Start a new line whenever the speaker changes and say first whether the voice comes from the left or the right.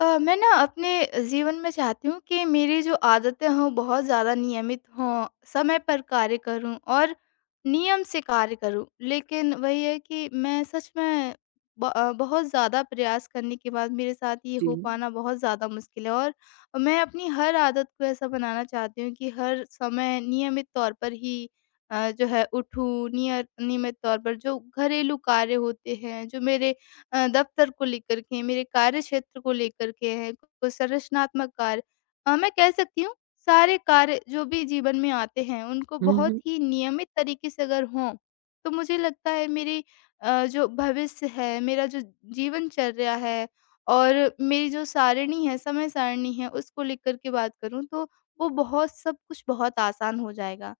left: मैं ना अपने जीवन में चाहती हूँ कि मेरी जो आदतें हों बहुत ज़्यादा नियमित हों, समय पर कार्य करूँ और नियम से कार्य करूँ। लेकिन वही है कि मैं सच में बहुत ज़्यादा प्रयास करने के बाद मेरे साथ ये
right: जी।
left: हो पाना बहुत ज़्यादा मुश्किल है। और मैं अपनी हर आदत को ऐसा बनाना चाहती हूँ कि हर समय नियमित तौर पर ही जो है उठूँ, नियर नियमित तौर पर जो घरेलू कार्य होते हैं, जो मेरे दफ्तर को लेकर के, मेरे कार्य क्षेत्र को लेकर के है, कोई संरचनात्मक कार्य। मैं कह सकती हूँ सारे कार्य जो भी जीवन में आते हैं उनको
right: हुँ,
left: बहुत
right: हुँ।
left: ही नियमित तरीके से अगर हों, तो मुझे लगता है मेरी जो भविष्य है, मेरा जो जीवनचर्या है और मेरी जो सारिणी है, समय सारिणी है उसको लेकर के बात करूँ, तो वो बहुत सब कुछ बहुत आसान हो जाएगा।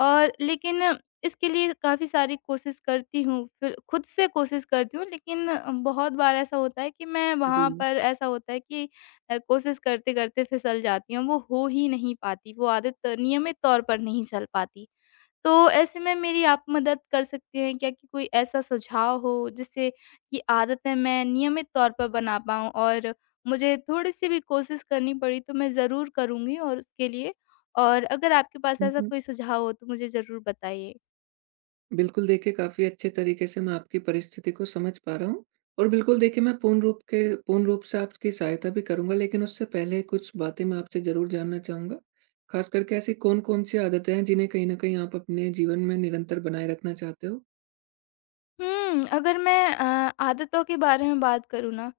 left: और लेकिन इसके लिए काफ़ी सारी कोशिश करती हूँ, फिर खुद से कोशिश करती हूँ, लेकिन बहुत बार ऐसा होता है कि मैं वहाँ
right: जी।
left: पर ऐसा होता है कि कोशिश करते-करते फिसल जाती हूँ, वो हो ही नहीं पाती, वो आदत नियमित तौर पर नहीं चल पाती। तो ऐसे में मेरी आप मदद कर सकते हैं क्या कि कोई ऐसा सुझाव हो जिससे ये आदतें मैं नियमित तौर पर बना पाऊँ, और मुझे थोड़ी-सी भी कोशिश करनी पड़ी तो मैं ज़रूर करूँगी, और उसके लिए और अगर आपके पास
right: हुँ,
left: ऐसा
right: हुँ।
left: कोई सुझाव हो तो मुझे ज़रूर बताइए।
right: बिल्कुल, देखिए काफ़ी अच्छे तरीके से मैं आपकी परिस्थिति को समझ पा रहा हूँ और बिल्कुल देखिए, मैं पूर्ण रूप से आपकी सहायता भी करूँगा, लेकिन उससे पहले कुछ बातें मैं आपसे ज़रूर जानना चाहूँगा। ख़ास करके ऐसी कौन-कौन सी आदतें हैं जिन्हें कहीं न कहीं आप अपने जीवन में निरंतर बनाए रखना चाहते हो?
left: अगर मैं आदतों के बारे में बात करूँ ना,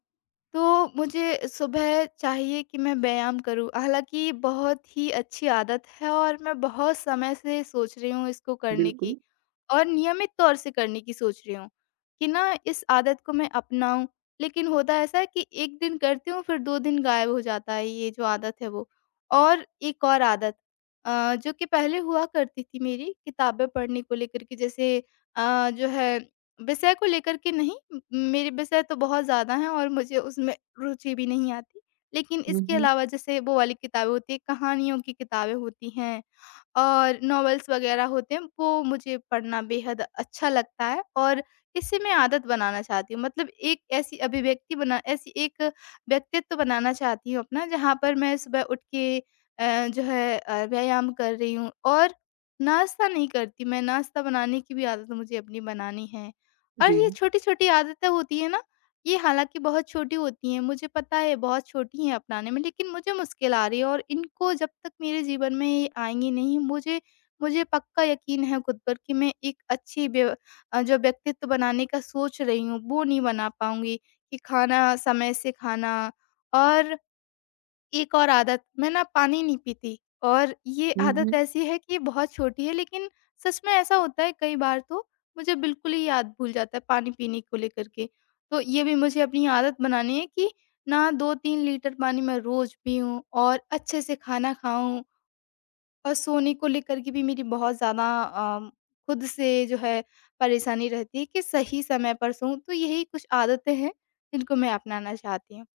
left: तो मुझे सुबह चाहिए कि मैं व्यायाम करूँ। हालाँकि बहुत ही अच्छी आदत है, और मैं बहुत समय से सोच रही हूँ इसको करने
right: बिल्कुल।
left: की। और नियमित तौर से करने की सोच रही हूँ, कि ना इस आदत को मैं अपनाऊँ। लेकिन होता ऐसा है कि 1 दिन करती हूँ फिर 2 दिन गायब हो जाता है ये जो आदत है वो। और एक और आदत जो कि पहले हुआ करती थी मेरी किताबें पढ़ने को लेकर के, जैसे जो है विषय को लेकर के नहीं, म मेरे विषय तो बहुत ज़्यादा हैं और मुझे उसमें रुचि भी नहीं आती। लेकिन
right: हुँ,
left: इसके
right: हुँ।
left: अलावा जैसे वो वाली किताबें होती हैं, कहानियों की किताबें होती हैं। और नॉवेल्स वगैरह होते हैं, वो मुझे पढ़ना बेहद अच्छा लगता है, और इससे मैं आदत बनाना चाहती हूँ। मतलब एक ऐसी अभिव्यक्ति बना ऐसी एक व्यक्तित्व बनाना चाहती हूँ अपना, जहाँ पर मैं सुबह उठ के व्यायाम कर रही हूँ, और नाश्ता नहीं करती मैं, नाश्ता बनाने की भी आदत मुझे अपनी बनानी है। और ये
right: जी।
left: छोटी-छोटी आदतें होती हैं ना, ये हालाँकि बहुत छोटी होती हैं, मुझे पता है बहुत छोटी हैं अपनाने में, लेकिन मुझे मुश्किल आ रही है, और इनको जब तक मेरे जीवन में ये आएँगी नहीं, मुझे मुझे पक्का यकीन है खुद पर कि मैं एक अच्छी जो व्यक्तित्व बनाने का सोच रही हूँ, वो नहीं बना पाऊँगी, कि खाना समय से खाना और एक और आदत, मैं ना पानी नहीं पीती, और ये
right: हुँ,
left: आदत
right: हुँ।
left: ऐसी है कि ये बहुत छोटी है, लेकिन सच में ऐसा होता है कई बार तो मुझे बिल्कुल ही याद भूल जाता है पानी पीने को लेकर के। तो ये भी मुझे अपनी आदत बनानी है कि ना 2-3 लीटर पानी मैं रोज़ पीऊँ, और अच्छे से खाना खाऊँ, और सोने को लेकर के भी मेरी बहुत ज़्यादा खुद से जो है परेशानी रहती है कि सही समय पर सोऊँ। तो यही कुछ आदतें हैं जिनको मैं अपनाना चाहती हूँ।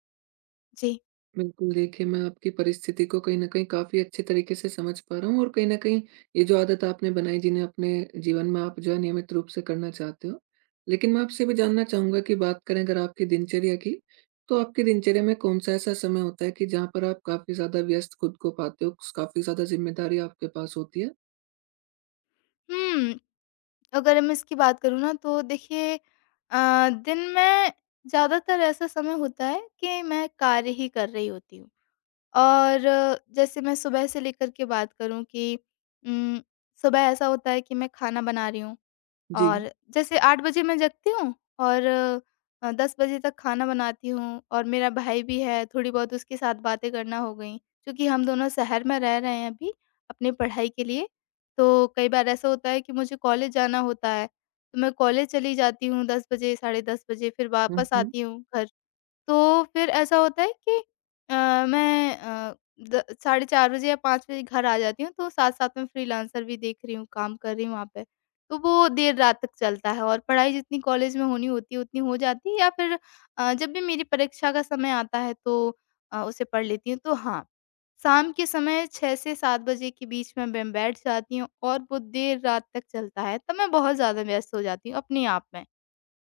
left: जी।
right: बिल्कुल, देखिए मैं आपकी परिस्थिति को कहीं न कहीं काफ़ी अच्छे तरीके से समझ पा रहा हूँ, और कहीं न कहीं ये जो आदत आपने बनाई जिन्हें अपने जीवन में आप जो है नियमित रूप से करना चाहते हो। लेकिन मैं आपसे भी जानना चाहूँगा कि बात करें अगर आपकी दिनचर्या की, तो आपकी दिनचर्या में कौन-सा ऐसा समय होता है कि जहाँ पर आप काफ़ी ज़्यादा व्यस्त खुद को पाते हो, काफ़ी ज़्यादा ज़िम्मेदारी आपके पास होती है?
left: हुँ। अगर मैं इसकी बात करूँ ना, तो देखिए दिन में ज़्यादातर ऐसा समय होता है कि मैं कार्य ही कर रही होती हूँ। और जैसे मैं सुबह से लेकर के बात करूँ कि उम, सुबह ऐसा होता है कि मैं खाना बना रही हूँ,
right: जी।
left: और जैसे 8 बजे मैं जगती हूँ, और 10 बजे तक खाना बनाती हूँ, और मेरा भाई भी है, थोड़ी बहुत उसके साथ बातें करना हो गई। क्योंकि हम दोनों शहर में रह रहे हैं अभी अपनी पढ़ाई के लिए, तो कई बार ऐसा होता है कि मुझे कॉलेज जाना होता है, तो मैं कॉलेज चली जाती हूँ 10 बजे, साढ़े 10 बजे फिर
right: हुँ,
left: वापस
right: हुँ।
left: आती हूँ घर। तो फिर ऐसा होता है कि अ, मैं अ, द साढ़े 4 बजे या 5 बजे घर आ जाती हूँ, तो साथ-साथ में फ्रीलांसर भी देख रही हूँ, काम कर रही हूँ वहाँ पे। तो वो देर रात तक चलता है, और पढ़ाई जितनी कॉलेज में होनी होती है, उतनी हो जाती है, या फिर जब भी मेरी परीक्षा का समय आता है तो उसे पढ़ लेती हूँ। तो हाँ, शाम के समय 6 से 7 बजे के बीच में मैं बैठ जाती हूँ, और वो देर रात तक चलता है, तब मैं बहुत ज़्यादा व्यस्त हो जाती हूँ अपने आप में।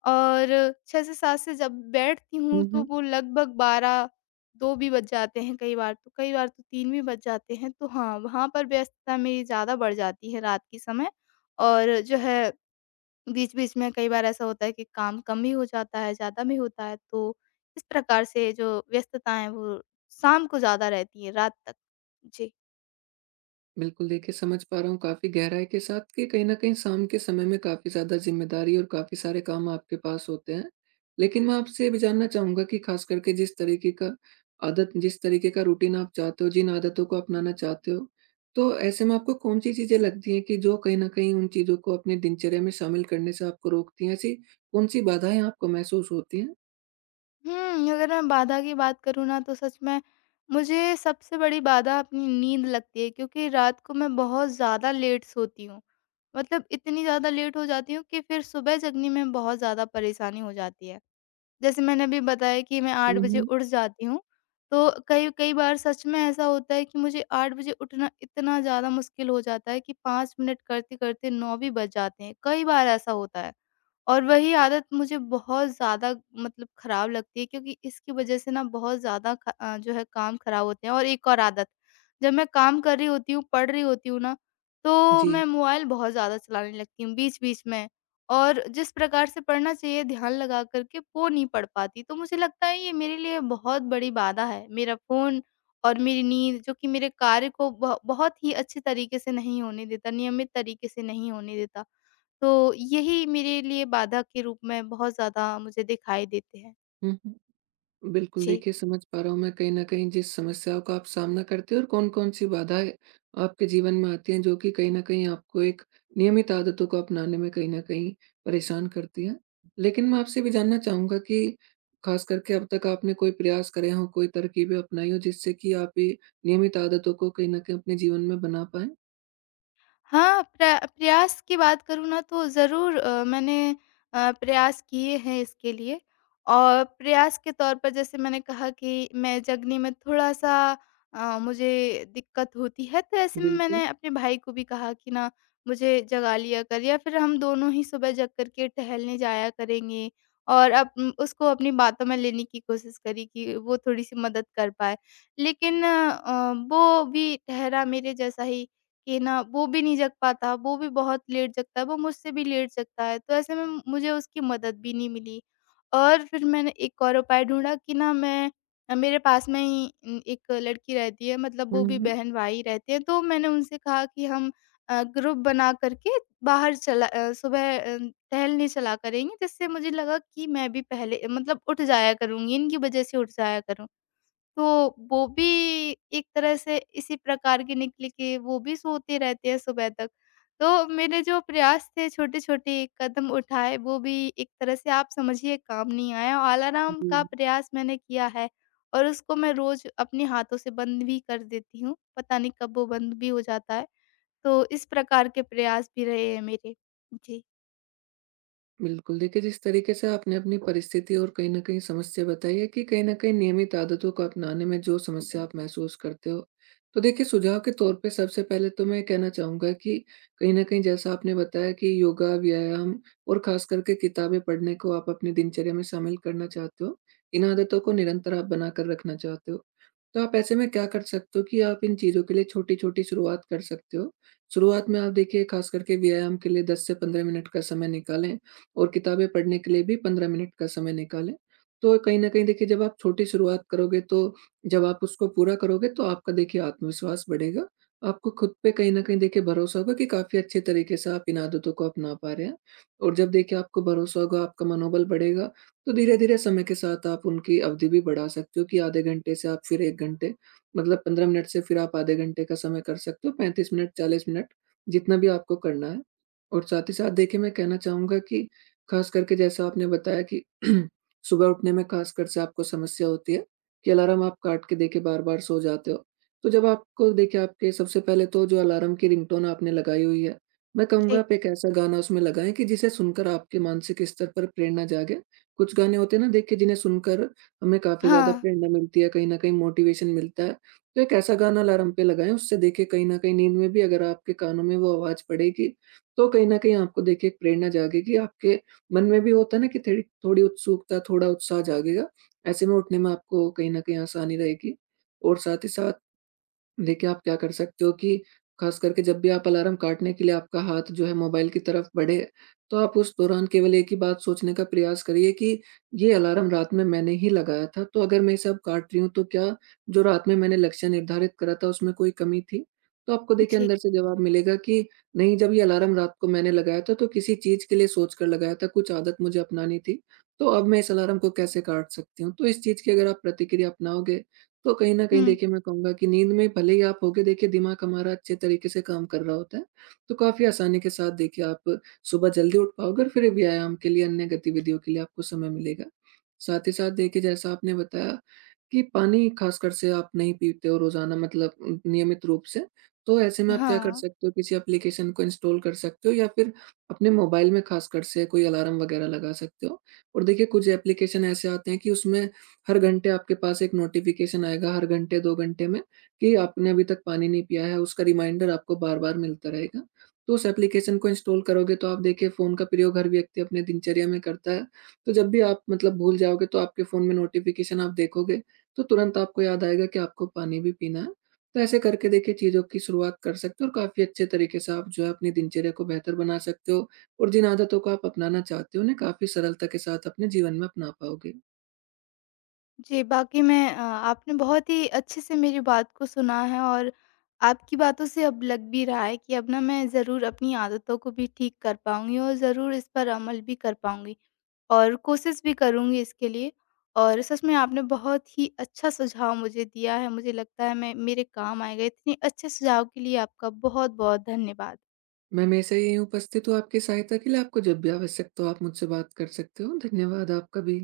left: और 6 से 7 से जब बैठती हूँ तो वो लगभग 12, 2 भी बज जाते हैं कई बार तो 3 भी बज जाते हैं। तो हाँ, वहाँ पर व्यस्तता मेरी ज़्यादा बढ़ जाती है रात के समय, और जो है बीच-बीच में कई बार ऐसा होता है कि काम कम भी हो जाता है, ज़्यादा भी होता है। तो इस प्रकार से जो व्यस्तता है वो शाम को ज़्यादा रहती है, रात तक। जी।
right: बिल्कुल, देखिए समझ पा रहा हूँ काफ़ी गहराई के साथ कि कहीं न कहीं शाम के समय में काफ़ी ज़्यादा ज़िम्मेदारी और काफ़ी सारे काम आपके पास होते हैं। लेकिन मैं आपसे ये भी जानना चाहूँगा कि ख़ास करके जिस तरीके का रूटीन आप चाहते हो, जिन आदतों को अपनाना चाहते हो, तो ऐसे में आपको कौन-सी चीज़ें लगती हैं कि जो कहीं न कहीं उन चीज़ों को अपनी दिनचर्या में शामिल करने से आपको रोकती हैं? ऐसी कौन-सी बाधाएँ आपको महसूस होती हैं?
left: अगर मैं बाधा की बात करूँ ना, तो सच में मुझे सबसे बड़ी बाधा अपनी नींद लगती है, क्योंकि रात को मैं बहुत ज़्यादा लेट सोती हूँ। मतलब इतनी ज़्यादा लेट हो जाती हूँ कि फिर सुबह जगने में बहुत ज़्यादा परेशानी हो जाती है। जैसे मैंने अभी बताया कि मैं 8
right: हुँ,
left: बजे
right: हुँ।
left: उठ जाती हूँ, तो कई कई बार सच में ऐसा होता है कि मुझे 8 बजे उठना इतना ज़्यादा मुश्किल हो जाता है कि 5 मिनट करते-करते 9 भी बज जाते हैं, कई बार ऐसा होता है। और वही आदत मुझे बहुत ज़्यादा मतलब खराब लगती है, क्योंकि इसकी वजह से ना बहुत ज़्यादा जो है काम खराब होते हैं। और एक और आदत, जब मैं काम कर रही होती हूँ, पढ़ रही होती हूँ ना, तो
right: जी।
left: मैं मोबाइल बहुत ज़्यादा चलाने लगती हूँ बीच-बीच में, और जिस प्रकार से पढ़ना चाहिए ध्यान लगा कर के, वो नहीं पढ़ पाती। तो मुझे लगता है ये मेरे लिए बहुत बड़ी बाधा है, मेरा फ़ोन और मेरी नींद, जो कि मेरे कार्य को ब बहुत ही अच्छे तरीके से नहीं होने देता, नियमित तरीके से नहीं होने देता। तो यही मेरे लिए बाधा के रूप में बहुत ज़्यादा मुझे दिखाई देते हैं।
right: हुँ, हुँ। बिल्कुल,
left: जी।
right: देखिए समझ पा रहा हूँ मैं कहीं न कहीं जिस समस्याओं का आप सामना करते हो और कौन-कौन सी बाधाएँ आपके जीवन में आती हैं, जो कि कहीं न कहीं आपको एक नियमित आदतों को अपनाने में कहीं न कहीं परेशान करती हैं। लेकिन मैं आपसे भी जानना चाहूँगा कि ख़ास करके अब तक आपने कोई प्रयास करे हों, कोई तरकीबें अपनाई हों, जिससे कि आप ये नियमित आदतों को कहीं न कहीं अपने जीवन में बना पाएँ?
left: हाँ, प्रयास की बात करूँ ना, तो ज़रूर मैंने प्रयास किए हैं इसके लिए, और प्रयास के तौर पर जैसे मैंने कहा कि मैं जगने में थोड़ा-सा मुझे दिक्कत होती है, तो ऐसे में
right: बिल्कुल।
left: मैंने अपने भाई को भी कहा कि ना मुझे जगा लिया कर, या फिर हम दोनों ही सुबह जग कर के टहलने जाया करेंगे, और उसको अपनी बातों में लेने की कोशिश करी कि वो थोड़ी-सी मदद कर पाए। लेकिन वो भी ठहरा मेरे जैसा ही, कि ना वो भी नहीं जग पाता, वो भी बहुत लेट जगता है, वो मुझसे भी लेट जगता है, तो ऐसे में मुझे उसकी मदद भी नहीं मिली। और फिर मैंने एक और उपाय ढूँढा कि ना मैं मेरे पास में ही एक लड़की रहती है, मतलब
right: हुँ,
left: वो भी
right: हुँ।
left: बहन-भाई रहते हैं, तो मैंने उनसे कहा कि हम ग्रुप बना कर के बाहर सुबह टहलने चला करेंगे, जिससे मुझे लगा कि मैं भी पहले मतलब उठ जाया करूँगी, इनकी वज़ह से उठ जाया करूँगी। तो वो भी एक तरह से इसी प्रकार की निकली, कि वो भी सोते रहते हैं सुबह तक। तो मेरे जो प्रयास थे छोटे-छोटे कदम उठाए, वो भी एक तरह से आप समझिए काम नहीं आया। अलार्म
right: जी।
left: का प्रयास मैंने किया है, और उसको मैं रोज़ अपने हाथों से बंद भी कर देती हूँ। पता नहीं कब वो बंद भी हो जाता है। तो इस प्रकार के प्रयास भी रहे हैं मेरे। जी,
right: बिल्कुल, देखिए जिस तरीके से आपने अपनी परिस्थिति और कहीं न कहीं समस्या बताई है कि कहीं न कहीं नियमित आदतों को अपनाने में जो समस्या आप महसूस करते हो। तो देखिए, सुझाव के तौर पे सबसे पहले तो मैं कहना चाहूँगा कि कहीं न कहीं जैसा आपने बताया कि योगा, व्यायाम और ख़ास करके किताबें पढ़ने को आप अपनी दिनचर्या में शामिल करना चाहते हो। इन आदतों को निरंतर आप बनाकर रखना चाहते हो। तो आप ऐसे में क्या कर सकते हो कि आप इन चीज़ों के लिए छोटी-छोटी शुरुआत कर सकते हो। शुरुआत में आप देखिए ख़ास करके व्यायाम के लिए 10 से 15 मिनट का समय निकालें। और किताबें पढ़ने के लिए भी 15 मिनट का समय निकालें। तो कहीं न कहीं देखिए, जब आप छोटी शुरुआत करोगे, तो जब आप उसको पूरा करोगे तो आपका देखिए आत्मविश्वास बढ़ेगा। आपको खुद पे कहीं न कहीं देखिए भरोसा होगा कि काफ़ी अच्छे तरीके से आप इन आदतों को अपना पा रहे हैं। और जब देखिए आपको भरोसा होगा, आपका मनोबल बढ़ेगा, तो धीरे-धीरे समय के साथ आप उनकी अवधि भी बढ़ा सकते हो कि आधे घंटे से आप फिर 1 घंटे, मतलब 15 मिनट से फिर आप आधे घंटे का समय कर सकते हो, 35 मिनट, 40 मिनट, जितना भी आपको करना है। और साथ ही साथ देखिए मैं कहना चाहूँगा कि खास करके जैसा आपने बताया कि सुबह उठने में खासकर से आपको समस्या होती है कि अलार्म आप काट के देखिए बार-बार सो जाते हो। तो जब आपको देखिए, आपके सबसे पहले तो जो अलार्म की रिंगटोन आपने लगाई हुई है, मैं कहूँगा
left: जी।
right: आप एक ऐसा गाना उसमें लगाएँ कि जिसे सुनकर आपके मानसिक स्तर पर प्रेरणा जागे। कुछ गाने होते हैं ना देखिए जिन्हें सुनकर हमें काफ़ी ज़्यादा
left: हाँ,
right: प्रेरणा मिलती है, कहीं न कहीं मोटिवेशन मिलता है। तो एक ऐसा गाना अलार्म पे लगाएँ, उससे देखिए कहीं न कहीं नींद में भी अगर आपके कानों में वो आवाज़ पड़ेगी, तो कहीं न कहीं आपको देखिए एक प्रेरणा जागेगी, आपके मन में भी होता है ना कि थेड़ी थोड़ी उत्सुकता, थोड़ा उत्साह जागेगा। ऐसे में उठने में आपको कहीं न कहीं आसानी रहेगी। और साथ ही साथ देखिए, आप क्या कर सकते हो कि ख़ास करके जब भी आप अलार्म काटने के लिए आपका हाथ जो है मोबाइल की तरफ बढ़े, तो आप उस दौरान केवल एक ही बात सोचने का प्रयास करिए कि ये अलार्म रात में मैंने ही लगाया था, तो अगर मैं इसे अब काट रही हूँ तो क्या जो रात में मैंने लक्ष्य निर्धारित करा था उसमें कोई कमी थी? तो आपको देखिए
left: जी।
right: अंदर से जवाब मिलेगा कि नहीं, जब ये अलार्म रात को मैंने लगाया था तो किसी चीज़ के लिए सोच कर लगाया था, कुछ आदत मुझे अपनानी थी, तो अब मैं इस अलार्म को कैसे काट सकती हूँ? तो इस चीज़ की अगर आप प्रतिक्रिया अपनाओगे, तो कहीं न कहीं
left: हुँ,
right: देखिए मैं कहूँगा कि नींद में भले ही आप होगे, देखिए दिमाग हमारा अच्छे तरीके से काम कर रहा होता है, तो काफ़ी आसानी के साथ देखिए आप सुबह जल्दी उठ पाओगे और फिर व्यायाम के लिए, अन्य गतिविधियों के लिए आपको समय मिलेगा। साथ ही साथ देखिए जैसा आपने बताया कि पानी खासकर से आप नहीं पीते हो रोज़ाना, मतलब नियमित रूप से, तो ऐसे में आप क्या कर
left: हाँ।
right: सकते हो, किसी एप्लीकेशन को इंस्टॉल कर सकते हो या फिर अपने मोबाइल में खासकर से कोई अलार्म वगैरह लगा सकते हो। और देखिए कुछ एप्लीकेशन ऐसे आते हैं कि उसमें हर घंटे आपके पास एक नोटिफिकेशन आएगा, हर घंटे 2 घंटे में, कि आपने अभी तक पानी नहीं पिया है, उसका रिमाइंडर आपको बार-बार मिलता रहेगा। तो उस एप्लीकेशन को इंस्टॉल करोगे तो आप देखिए फ़ोन का प्रयोग हर व्यक्ति अपने दिनचर्या में करता है। तो जब भी आप मतलब भूल जाओगे, तो आपके फ़ोन में नोटिफिकेशन आप देखोगे, तो तुरंत आपको याद आएगा कि आपको पानी भी पीना है। तो ऐसे करके देखिए चीज़ों की शुरुआत कर सकते हो और काफ़ी अच्छे तरीके से आप जो है अपनी दिनचर्या को बेहतर बना सकते हो, और जिन आदतों को आप अपनाना चाहते हो उन्हें काफ़ी सरलता के साथ अपने जीवन में अपना पाओगे।
left: जी, बाकी आपने बहुत ही अच्छे से मेरी बात को सुना है, और आपकी बातों से अब लग भी रहा है कि अब ना मैं ज़रूर अपनी आदतों को भी ठीक कर पाऊँगी, और ज़रूर इस पर अमल भी कर पाऊँगी, और कोशिश भी करूँगी इसके लिए। और सच में आपने बहुत ही अच्छा सुझाव मुझे दिया है, मुझे लगता है मैं मेरे काम आएगा। इतने अच्छे सुझाव के लिए आपका बहुत-बहुत धन्यवाद।
right: मैं हमेशा यहीं उपस्थित हूँ आपकी सहायता के लिए। आपको जब भी आवश्यकता हो आप मुझसे बात कर सकते हो। धन्यवाद आपका भी।